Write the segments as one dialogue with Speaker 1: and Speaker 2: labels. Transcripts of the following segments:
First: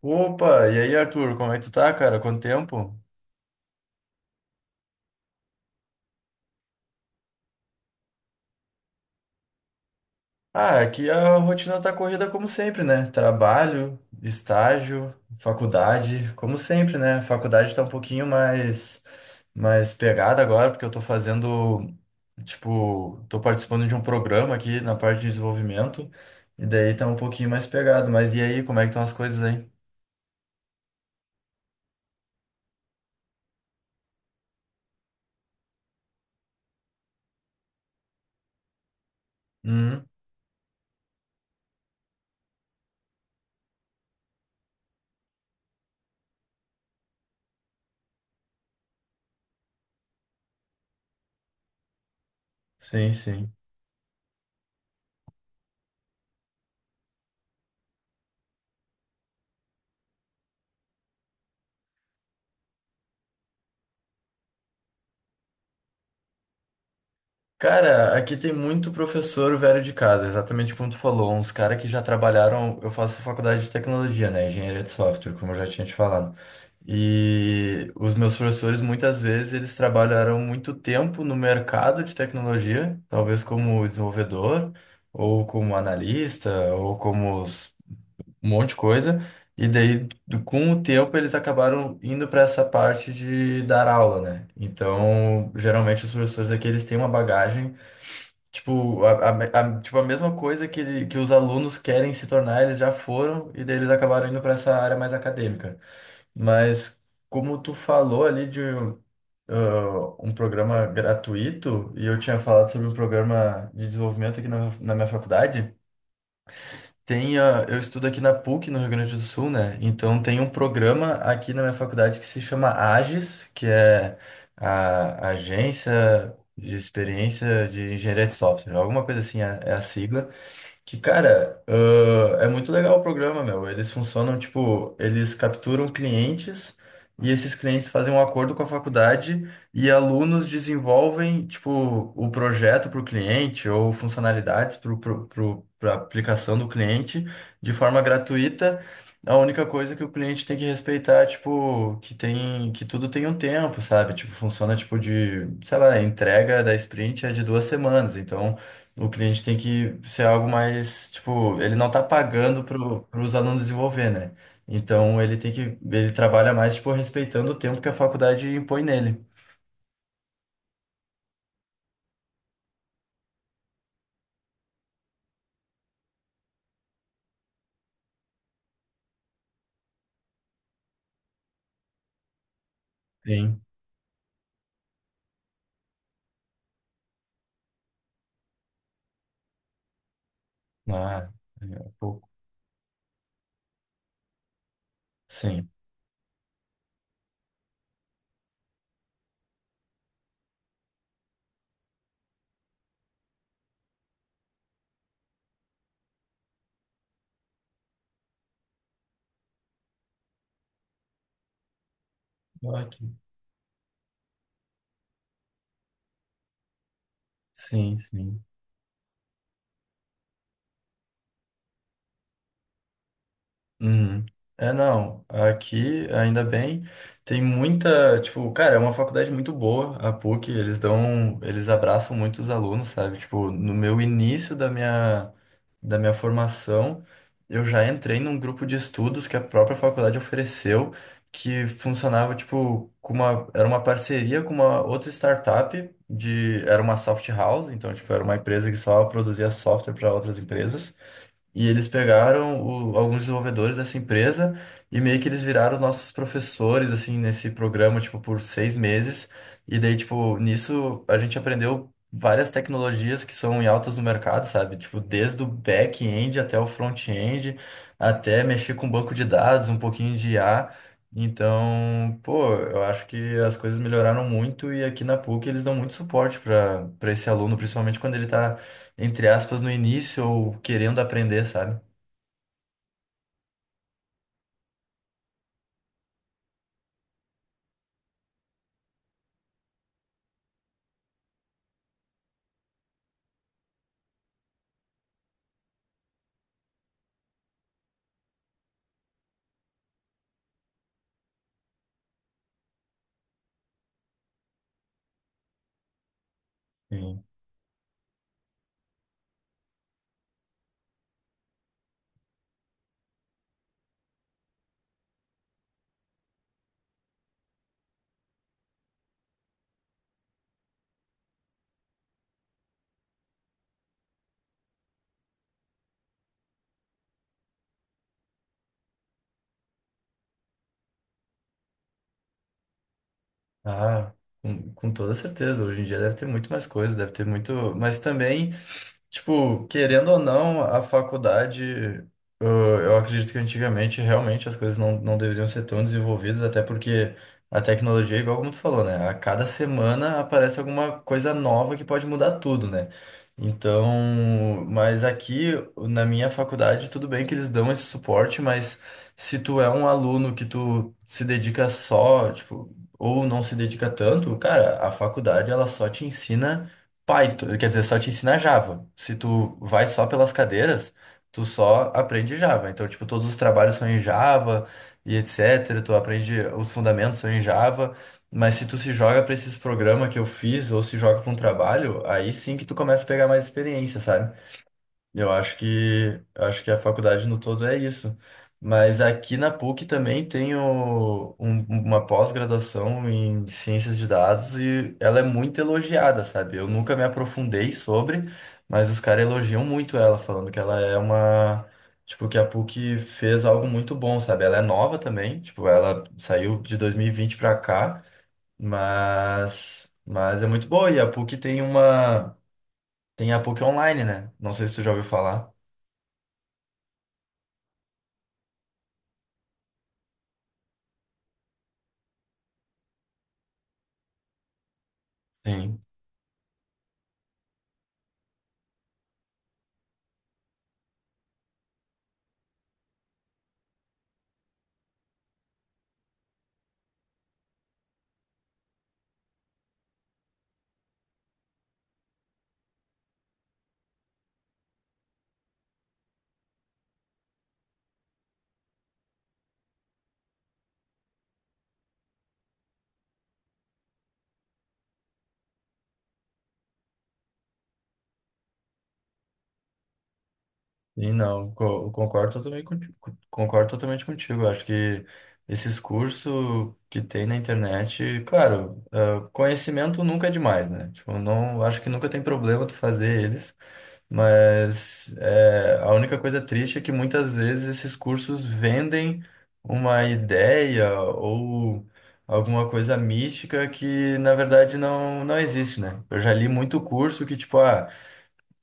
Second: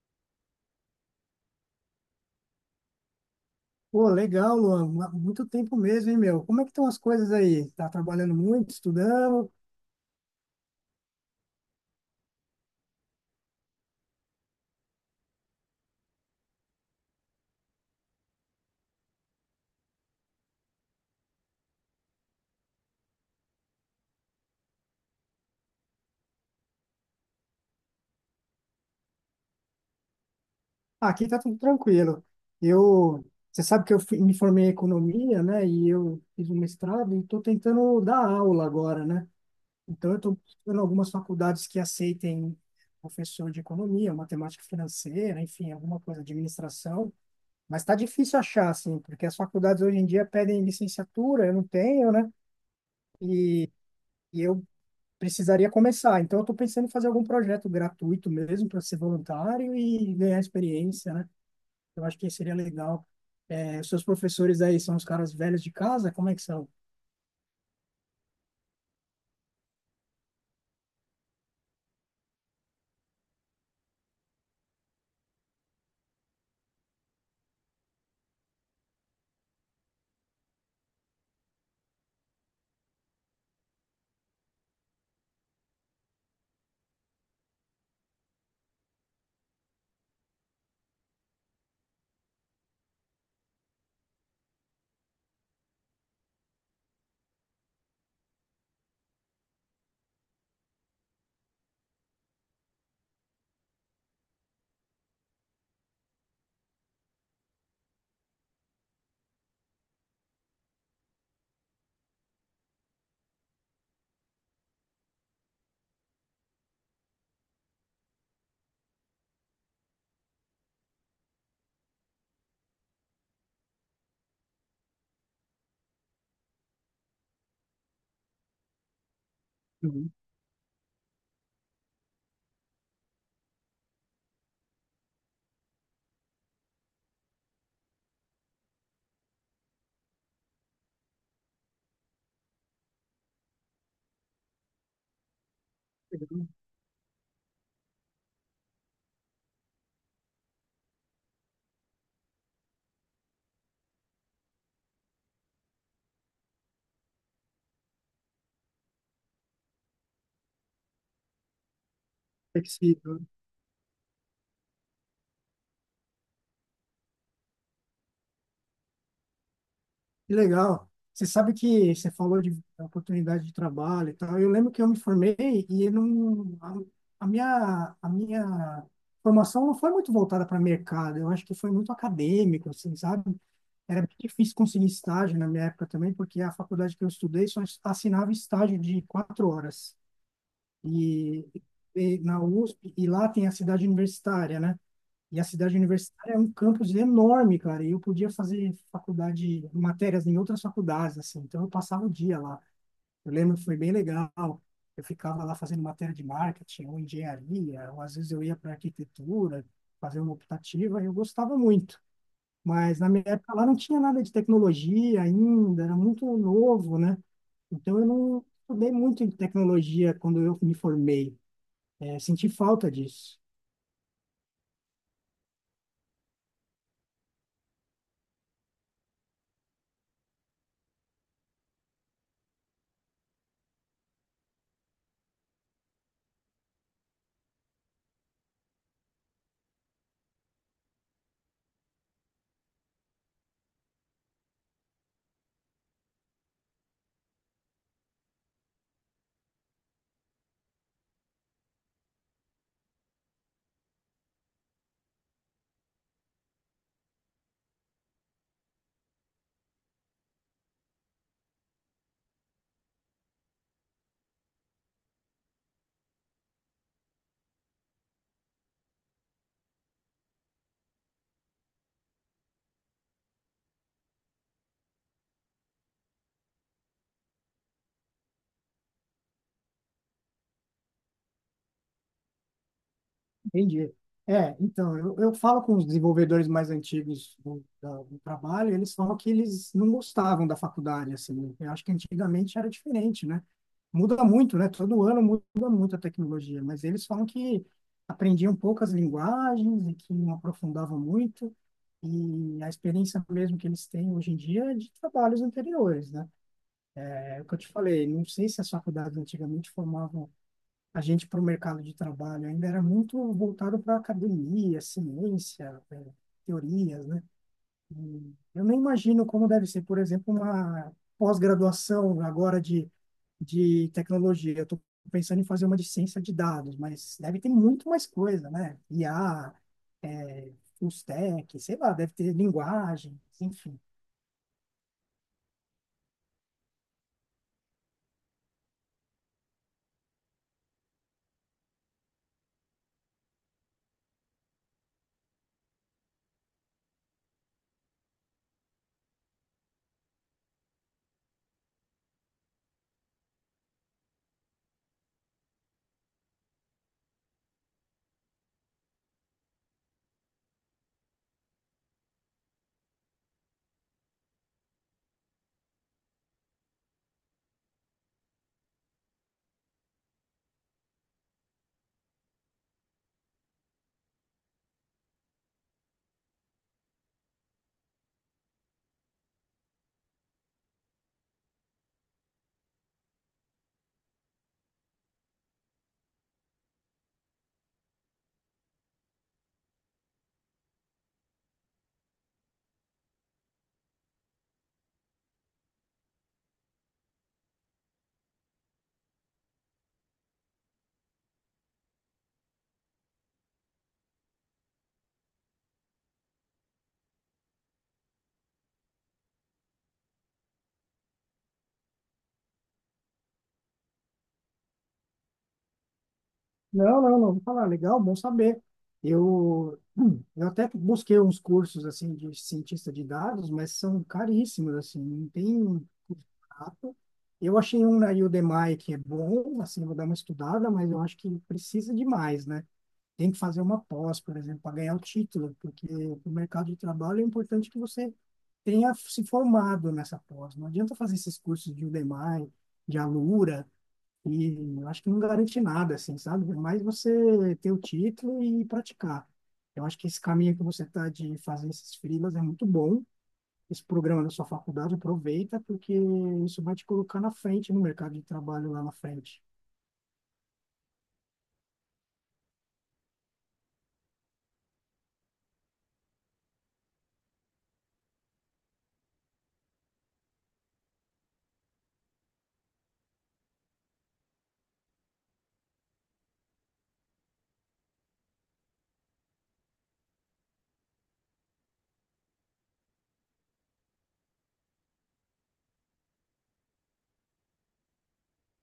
Speaker 1: Opa, e aí, Arthur, como é que tu tá, cara? Quanto tempo?
Speaker 2: Pô, legal, Luan. Muito tempo mesmo, hein, meu? Como é que estão as coisas aí? Tá trabalhando muito, estudando?
Speaker 1: Ah, aqui a rotina tá corrida como sempre, né? Trabalho, estágio, faculdade, como sempre, né? A faculdade tá um pouquinho mais pegada agora, porque eu tô fazendo, tipo, tô participando de um programa aqui na parte de desenvolvimento, e daí tá um pouquinho mais pegado. Mas e aí, como é que estão as coisas aí?
Speaker 2: Ah, aqui tá tudo tranquilo. Eu, você sabe que eu me formei em economia, né? E eu fiz um mestrado e estou tentando dar aula agora, né?
Speaker 1: Hum,
Speaker 2: Então eu estou buscando algumas faculdades que aceitem professor de economia, matemática financeira, enfim, alguma coisa, administração. Mas está difícil achar, assim, porque as faculdades hoje em dia pedem licenciatura, eu não tenho, né?
Speaker 1: sim, sim.
Speaker 2: E eu precisaria começar. Então, eu estou pensando em fazer algum projeto gratuito mesmo para ser voluntário e ganhar experiência, né? Eu acho que seria legal. É, os seus professores aí são os caras velhos de casa? Como é que são?
Speaker 1: Cara, aqui tem muito professor velho de casa, exatamente como tu falou, uns caras que já trabalharam. Eu faço faculdade de tecnologia, né? Engenharia de software, como eu já tinha te falado. E os meus professores, muitas vezes, eles trabalharam muito tempo no mercado de tecnologia, talvez como desenvolvedor, ou como analista, um monte de coisa. E daí, com o tempo, eles acabaram indo para essa parte de dar aula, né? Então, geralmente, os professores aqui, eles têm uma bagagem. Tipo, tipo, a mesma coisa que os alunos querem se tornar, eles já foram, e daí eles acabaram indo para essa área mais acadêmica. Mas como tu falou ali de um programa gratuito, e eu tinha falado sobre um programa de desenvolvimento aqui na minha faculdade. Eu estudo aqui na PUC, no Rio Grande do Sul, né? Então tem um programa aqui na minha faculdade que se chama AGES, que é a Agência de Experiência de Engenharia de Software, alguma coisa assim é a
Speaker 2: Uhum.
Speaker 1: sigla. Que, cara, é muito legal o programa, meu. Eles funcionam, tipo, eles capturam clientes e esses clientes fazem um acordo com a faculdade e alunos desenvolvem, tipo, o projeto para o cliente ou funcionalidades para a
Speaker 2: Legal.
Speaker 1: aplicação do cliente de forma gratuita. A única coisa que o cliente tem que respeitar, é, tipo, que tem, que tudo tem um tempo, sabe? Tipo, funciona, tipo, de, sei lá, a entrega da sprint é de 2 semanas, então. O cliente tem que ser algo mais, tipo, ele não tá pagando para
Speaker 2: Flexível.
Speaker 1: os alunos desenvolver, né? Então ele tem que, ele trabalha mais, tipo, respeitando o tempo que a faculdade impõe nele.
Speaker 2: Que legal. Você sabe que você falou de oportunidade de trabalho e tal. Eu lembro que eu me formei e eu não, a minha formação não foi muito voltada para mercado. Eu acho que foi muito acadêmico, assim, sabe?
Speaker 1: Sim.
Speaker 2: Era bem difícil conseguir estágio na minha época também, porque a faculdade que eu estudei só assinava estágio de 4 horas.
Speaker 1: Ah,
Speaker 2: E,
Speaker 1: é um
Speaker 2: e
Speaker 1: pouco.
Speaker 2: na USP, e lá tem a cidade universitária, né? E a
Speaker 1: Sim.
Speaker 2: cidade universitária é um campus enorme, cara. E eu podia fazer faculdade, matérias em outras faculdades, assim. Então eu passava o dia lá. Eu lembro que foi bem legal. Eu ficava lá fazendo matéria de marketing ou engenharia, ou às vezes eu ia para arquitetura, fazer uma optativa, e eu gostava muito. Mas na
Speaker 1: Ótimo.
Speaker 2: minha época lá não tinha nada de tecnologia ainda, era muito novo, né?
Speaker 1: Sim,
Speaker 2: Então eu
Speaker 1: sim.
Speaker 2: não estudei muito em tecnologia quando eu me formei. É, senti falta disso.
Speaker 1: Uhum. É, não. Aqui, ainda bem, tem muita, tipo, cara, é uma faculdade muito boa, a PUC, eles dão, eles abraçam muito os alunos, sabe? Tipo, no meu início da minha formação, eu já entrei num grupo de estudos que a própria faculdade ofereceu, que funcionava, tipo, com uma, era uma parceria com uma outra startup de, era uma soft house, então, tipo, era uma empresa que só produzia software para outras empresas. E eles pegaram alguns desenvolvedores dessa empresa e meio que eles viraram nossos professores, assim, nesse programa, tipo, por 6 meses. E daí, tipo, nisso a gente aprendeu várias tecnologias que são em altas no mercado, sabe? Tipo, desde o back-end até o front-end, até mexer com banco de dados, um pouquinho de IA. Então, pô, eu acho que as coisas melhoraram muito e aqui na PUC eles dão muito suporte para esse aluno, principalmente quando ele está entre aspas, no início ou querendo aprender, sabe?
Speaker 2: Entendi. É, então, eu falo com os desenvolvedores mais antigos do trabalho, eles falam que eles não gostavam da faculdade, assim. Eu acho que antigamente era diferente, né? Muda muito, né? Todo ano muda muito a tecnologia, mas eles falam que aprendiam poucas linguagens e que não aprofundavam muito. E a experiência mesmo que eles têm hoje em dia é de trabalhos anteriores, né?
Speaker 1: Sim.
Speaker 2: É o que eu te falei, não sei se as faculdades antigamente formavam a gente para o mercado de trabalho, ainda era muito voltado para academia, ciência, eh, teorias, né? Eu nem imagino como deve ser, por exemplo, uma pós-graduação agora de tecnologia. Eu estou pensando em fazer uma de ciência de dados, mas deve ter muito mais coisa, né? IA, full stack, sei lá, deve ter linguagens, enfim.
Speaker 1: Ah, com toda certeza. Hoje em dia deve ter muito mais coisas, deve ter muito. Mas também. Tipo, querendo ou não, a faculdade, eu, eu acredito que antigamente realmente as coisas não, não deveriam ser tão desenvolvidas, até porque a tecnologia, igual como tu falou, né? A cada semana aparece alguma coisa nova que pode mudar tudo, né? Então, mas aqui na minha faculdade, tudo bem que eles dão esse suporte, mas se tu é um aluno que tu se dedica só, tipo, ou não se dedica tanto, cara, a faculdade ela só te ensina Python, quer dizer, só te ensina Java. Se tu vai só pelas cadeiras, tu só aprende Java. Então, tipo, todos os trabalhos são em Java e etc. Tu aprende, os fundamentos são em Java. Mas se tu se joga pra esses programas que eu fiz ou se joga pra um trabalho, aí sim que tu começa a pegar mais experiência, sabe? Eu acho que a faculdade no todo é isso. Mas aqui na PUC também tem uma pós-graduação em ciências de dados e ela é muito elogiada, sabe? Eu nunca me aprofundei sobre, mas os caras elogiam muito ela, falando que ela é uma. Tipo, que a PUC fez algo muito bom, sabe? Ela é nova também, tipo, ela saiu de 2020 pra cá, mas é muito boa. E a PUC tem uma. Tem a PUC Online, né? Não sei se tu já ouviu falar.
Speaker 2: Não, não, não vou falar. Legal, bom saber. Eu até busquei uns cursos assim de cientista de dados, mas são caríssimos assim. Não tem
Speaker 1: Sim,
Speaker 2: curso barato. Eu achei um na Udemy que é bom, assim, vou dar uma estudada, mas eu acho que precisa de mais, né? Tem que fazer uma pós, por exemplo, para ganhar o título, porque no mercado de trabalho é importante que você tenha se formado nessa pós. Não adianta fazer esses cursos de Udemy, de Alura. E eu acho que não garante nada, assim, sabe? É mais você ter o título e praticar. Eu acho que esse caminho que você está de fazer esses freelas é muito bom. Esse programa da sua faculdade, aproveita, porque isso vai te colocar na frente no mercado de trabalho lá na frente.
Speaker 1: e não, concordo totalmente contigo, concordo totalmente contigo. Acho que esses cursos que tem na internet, claro, conhecimento nunca é demais, né? Tipo, não, acho que nunca tem problema tu fazer eles, mas é, a única coisa triste é que muitas vezes esses cursos vendem uma ideia ou alguma coisa mística que na verdade não, não existe, né? Eu já li muito curso que, tipo, ah,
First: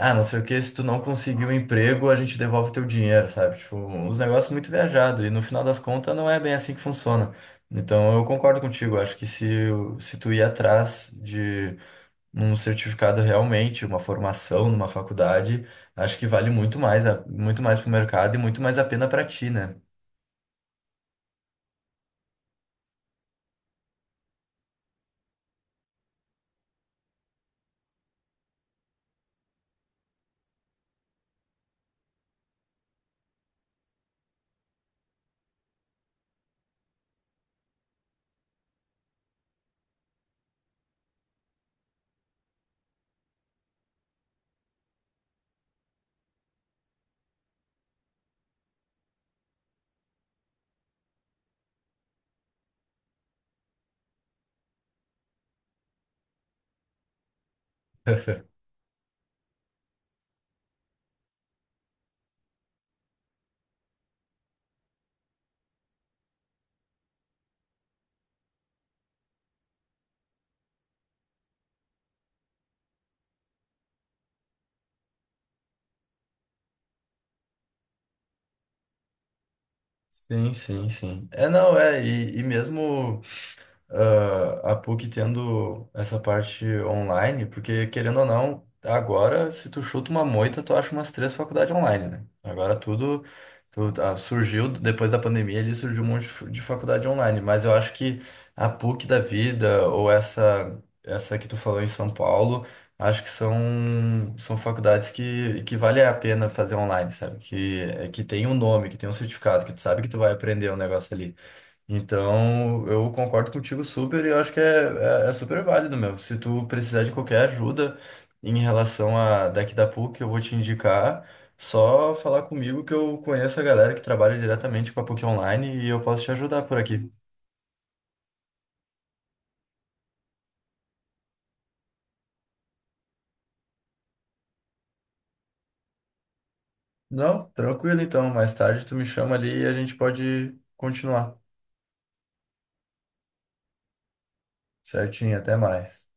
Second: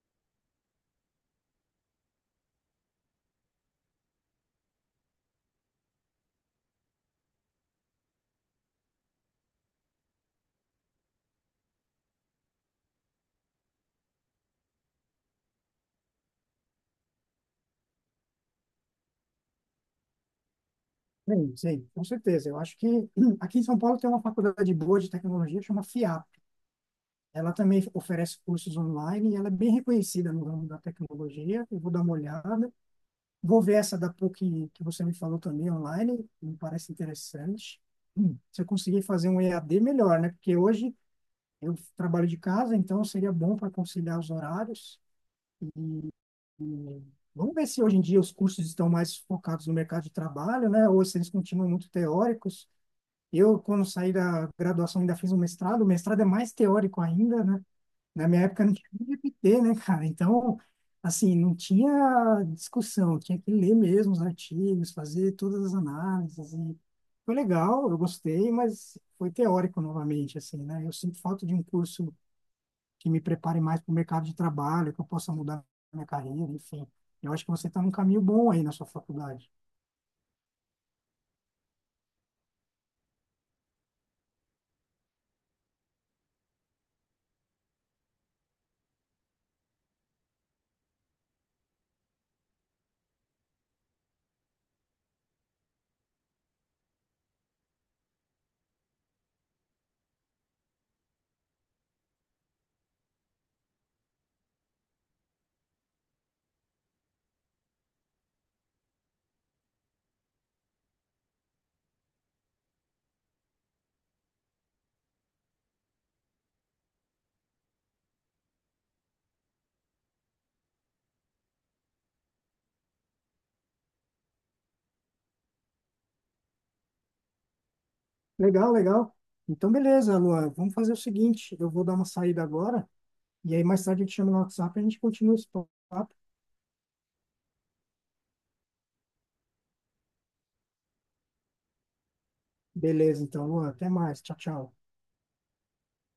Speaker 1: Ah, não sei o que, se tu não conseguir um emprego, a gente devolve teu dinheiro, sabe? Tipo, uns negócios muito viajados. E no final das contas, não é bem assim que funciona. Então, eu concordo contigo. Acho que se, se tu ir atrás de um certificado realmente, uma formação numa faculdade, acho que vale muito mais, muito mais pro mercado e muito mais a pena pra ti, né?
Speaker 2: Sim, sim, com certeza. Eu acho que aqui em São Paulo tem uma faculdade boa de tecnologia, chama FIAP. Ela também oferece cursos online e ela é bem reconhecida no ramo da tecnologia. Eu vou dar uma olhada. Vou ver essa da PUC que você me falou também online, me parece interessante. Se eu conseguir fazer um EAD, melhor, né? Porque hoje eu trabalho de casa, então seria bom para conciliar os horários. E vamos ver se hoje em dia os cursos estão mais focados no mercado de trabalho, né? Ou se eles continuam muito teóricos. Eu, quando saí da graduação, ainda fiz um mestrado. O mestrado é mais teórico ainda, né? Na minha época não tinha nem GPT, né, cara? Então, assim, não tinha discussão, tinha que ler mesmo os artigos, fazer todas as análises. E foi legal, eu gostei, mas foi teórico novamente, assim, né? Eu sinto falta de um curso que me prepare mais para o mercado de trabalho, que eu possa mudar minha carreira, enfim. Eu acho que você está num caminho bom aí na sua faculdade.
Speaker 1: Sim, sim, sim. É, não, é, e mesmo. A PUC tendo essa parte online, porque querendo ou não, agora se tu chuta uma moita, tu acha umas três faculdades online, né? Agora tudo surgiu depois da pandemia, ali surgiu um monte de faculdade online, mas eu acho que a PUC da vida ou essa que tu falou em São Paulo, acho que são faculdades que vale a pena fazer online, sabe? Que é que tem um nome, que tem um certificado, que tu sabe que tu vai aprender um negócio ali. Então, eu concordo contigo super e eu acho que é super válido, meu. Se tu precisar de qualquer ajuda em relação a daqui da PUC, eu vou te indicar. Só falar comigo que eu conheço a galera que trabalha diretamente com a PUC Online e eu posso te ajudar por aqui.
Speaker 2: Legal, legal. Então, beleza, Lua, vamos fazer o seguinte: eu vou dar uma saída agora, e aí mais tarde eu te chamo no WhatsApp e a gente continua esse papo.
Speaker 1: Não, tranquilo então. Mais tarde tu me chama ali e a gente pode continuar.
Speaker 2: Beleza, então, Luan. Até mais. Tchau, tchau.
Speaker 1: Certinho, até mais.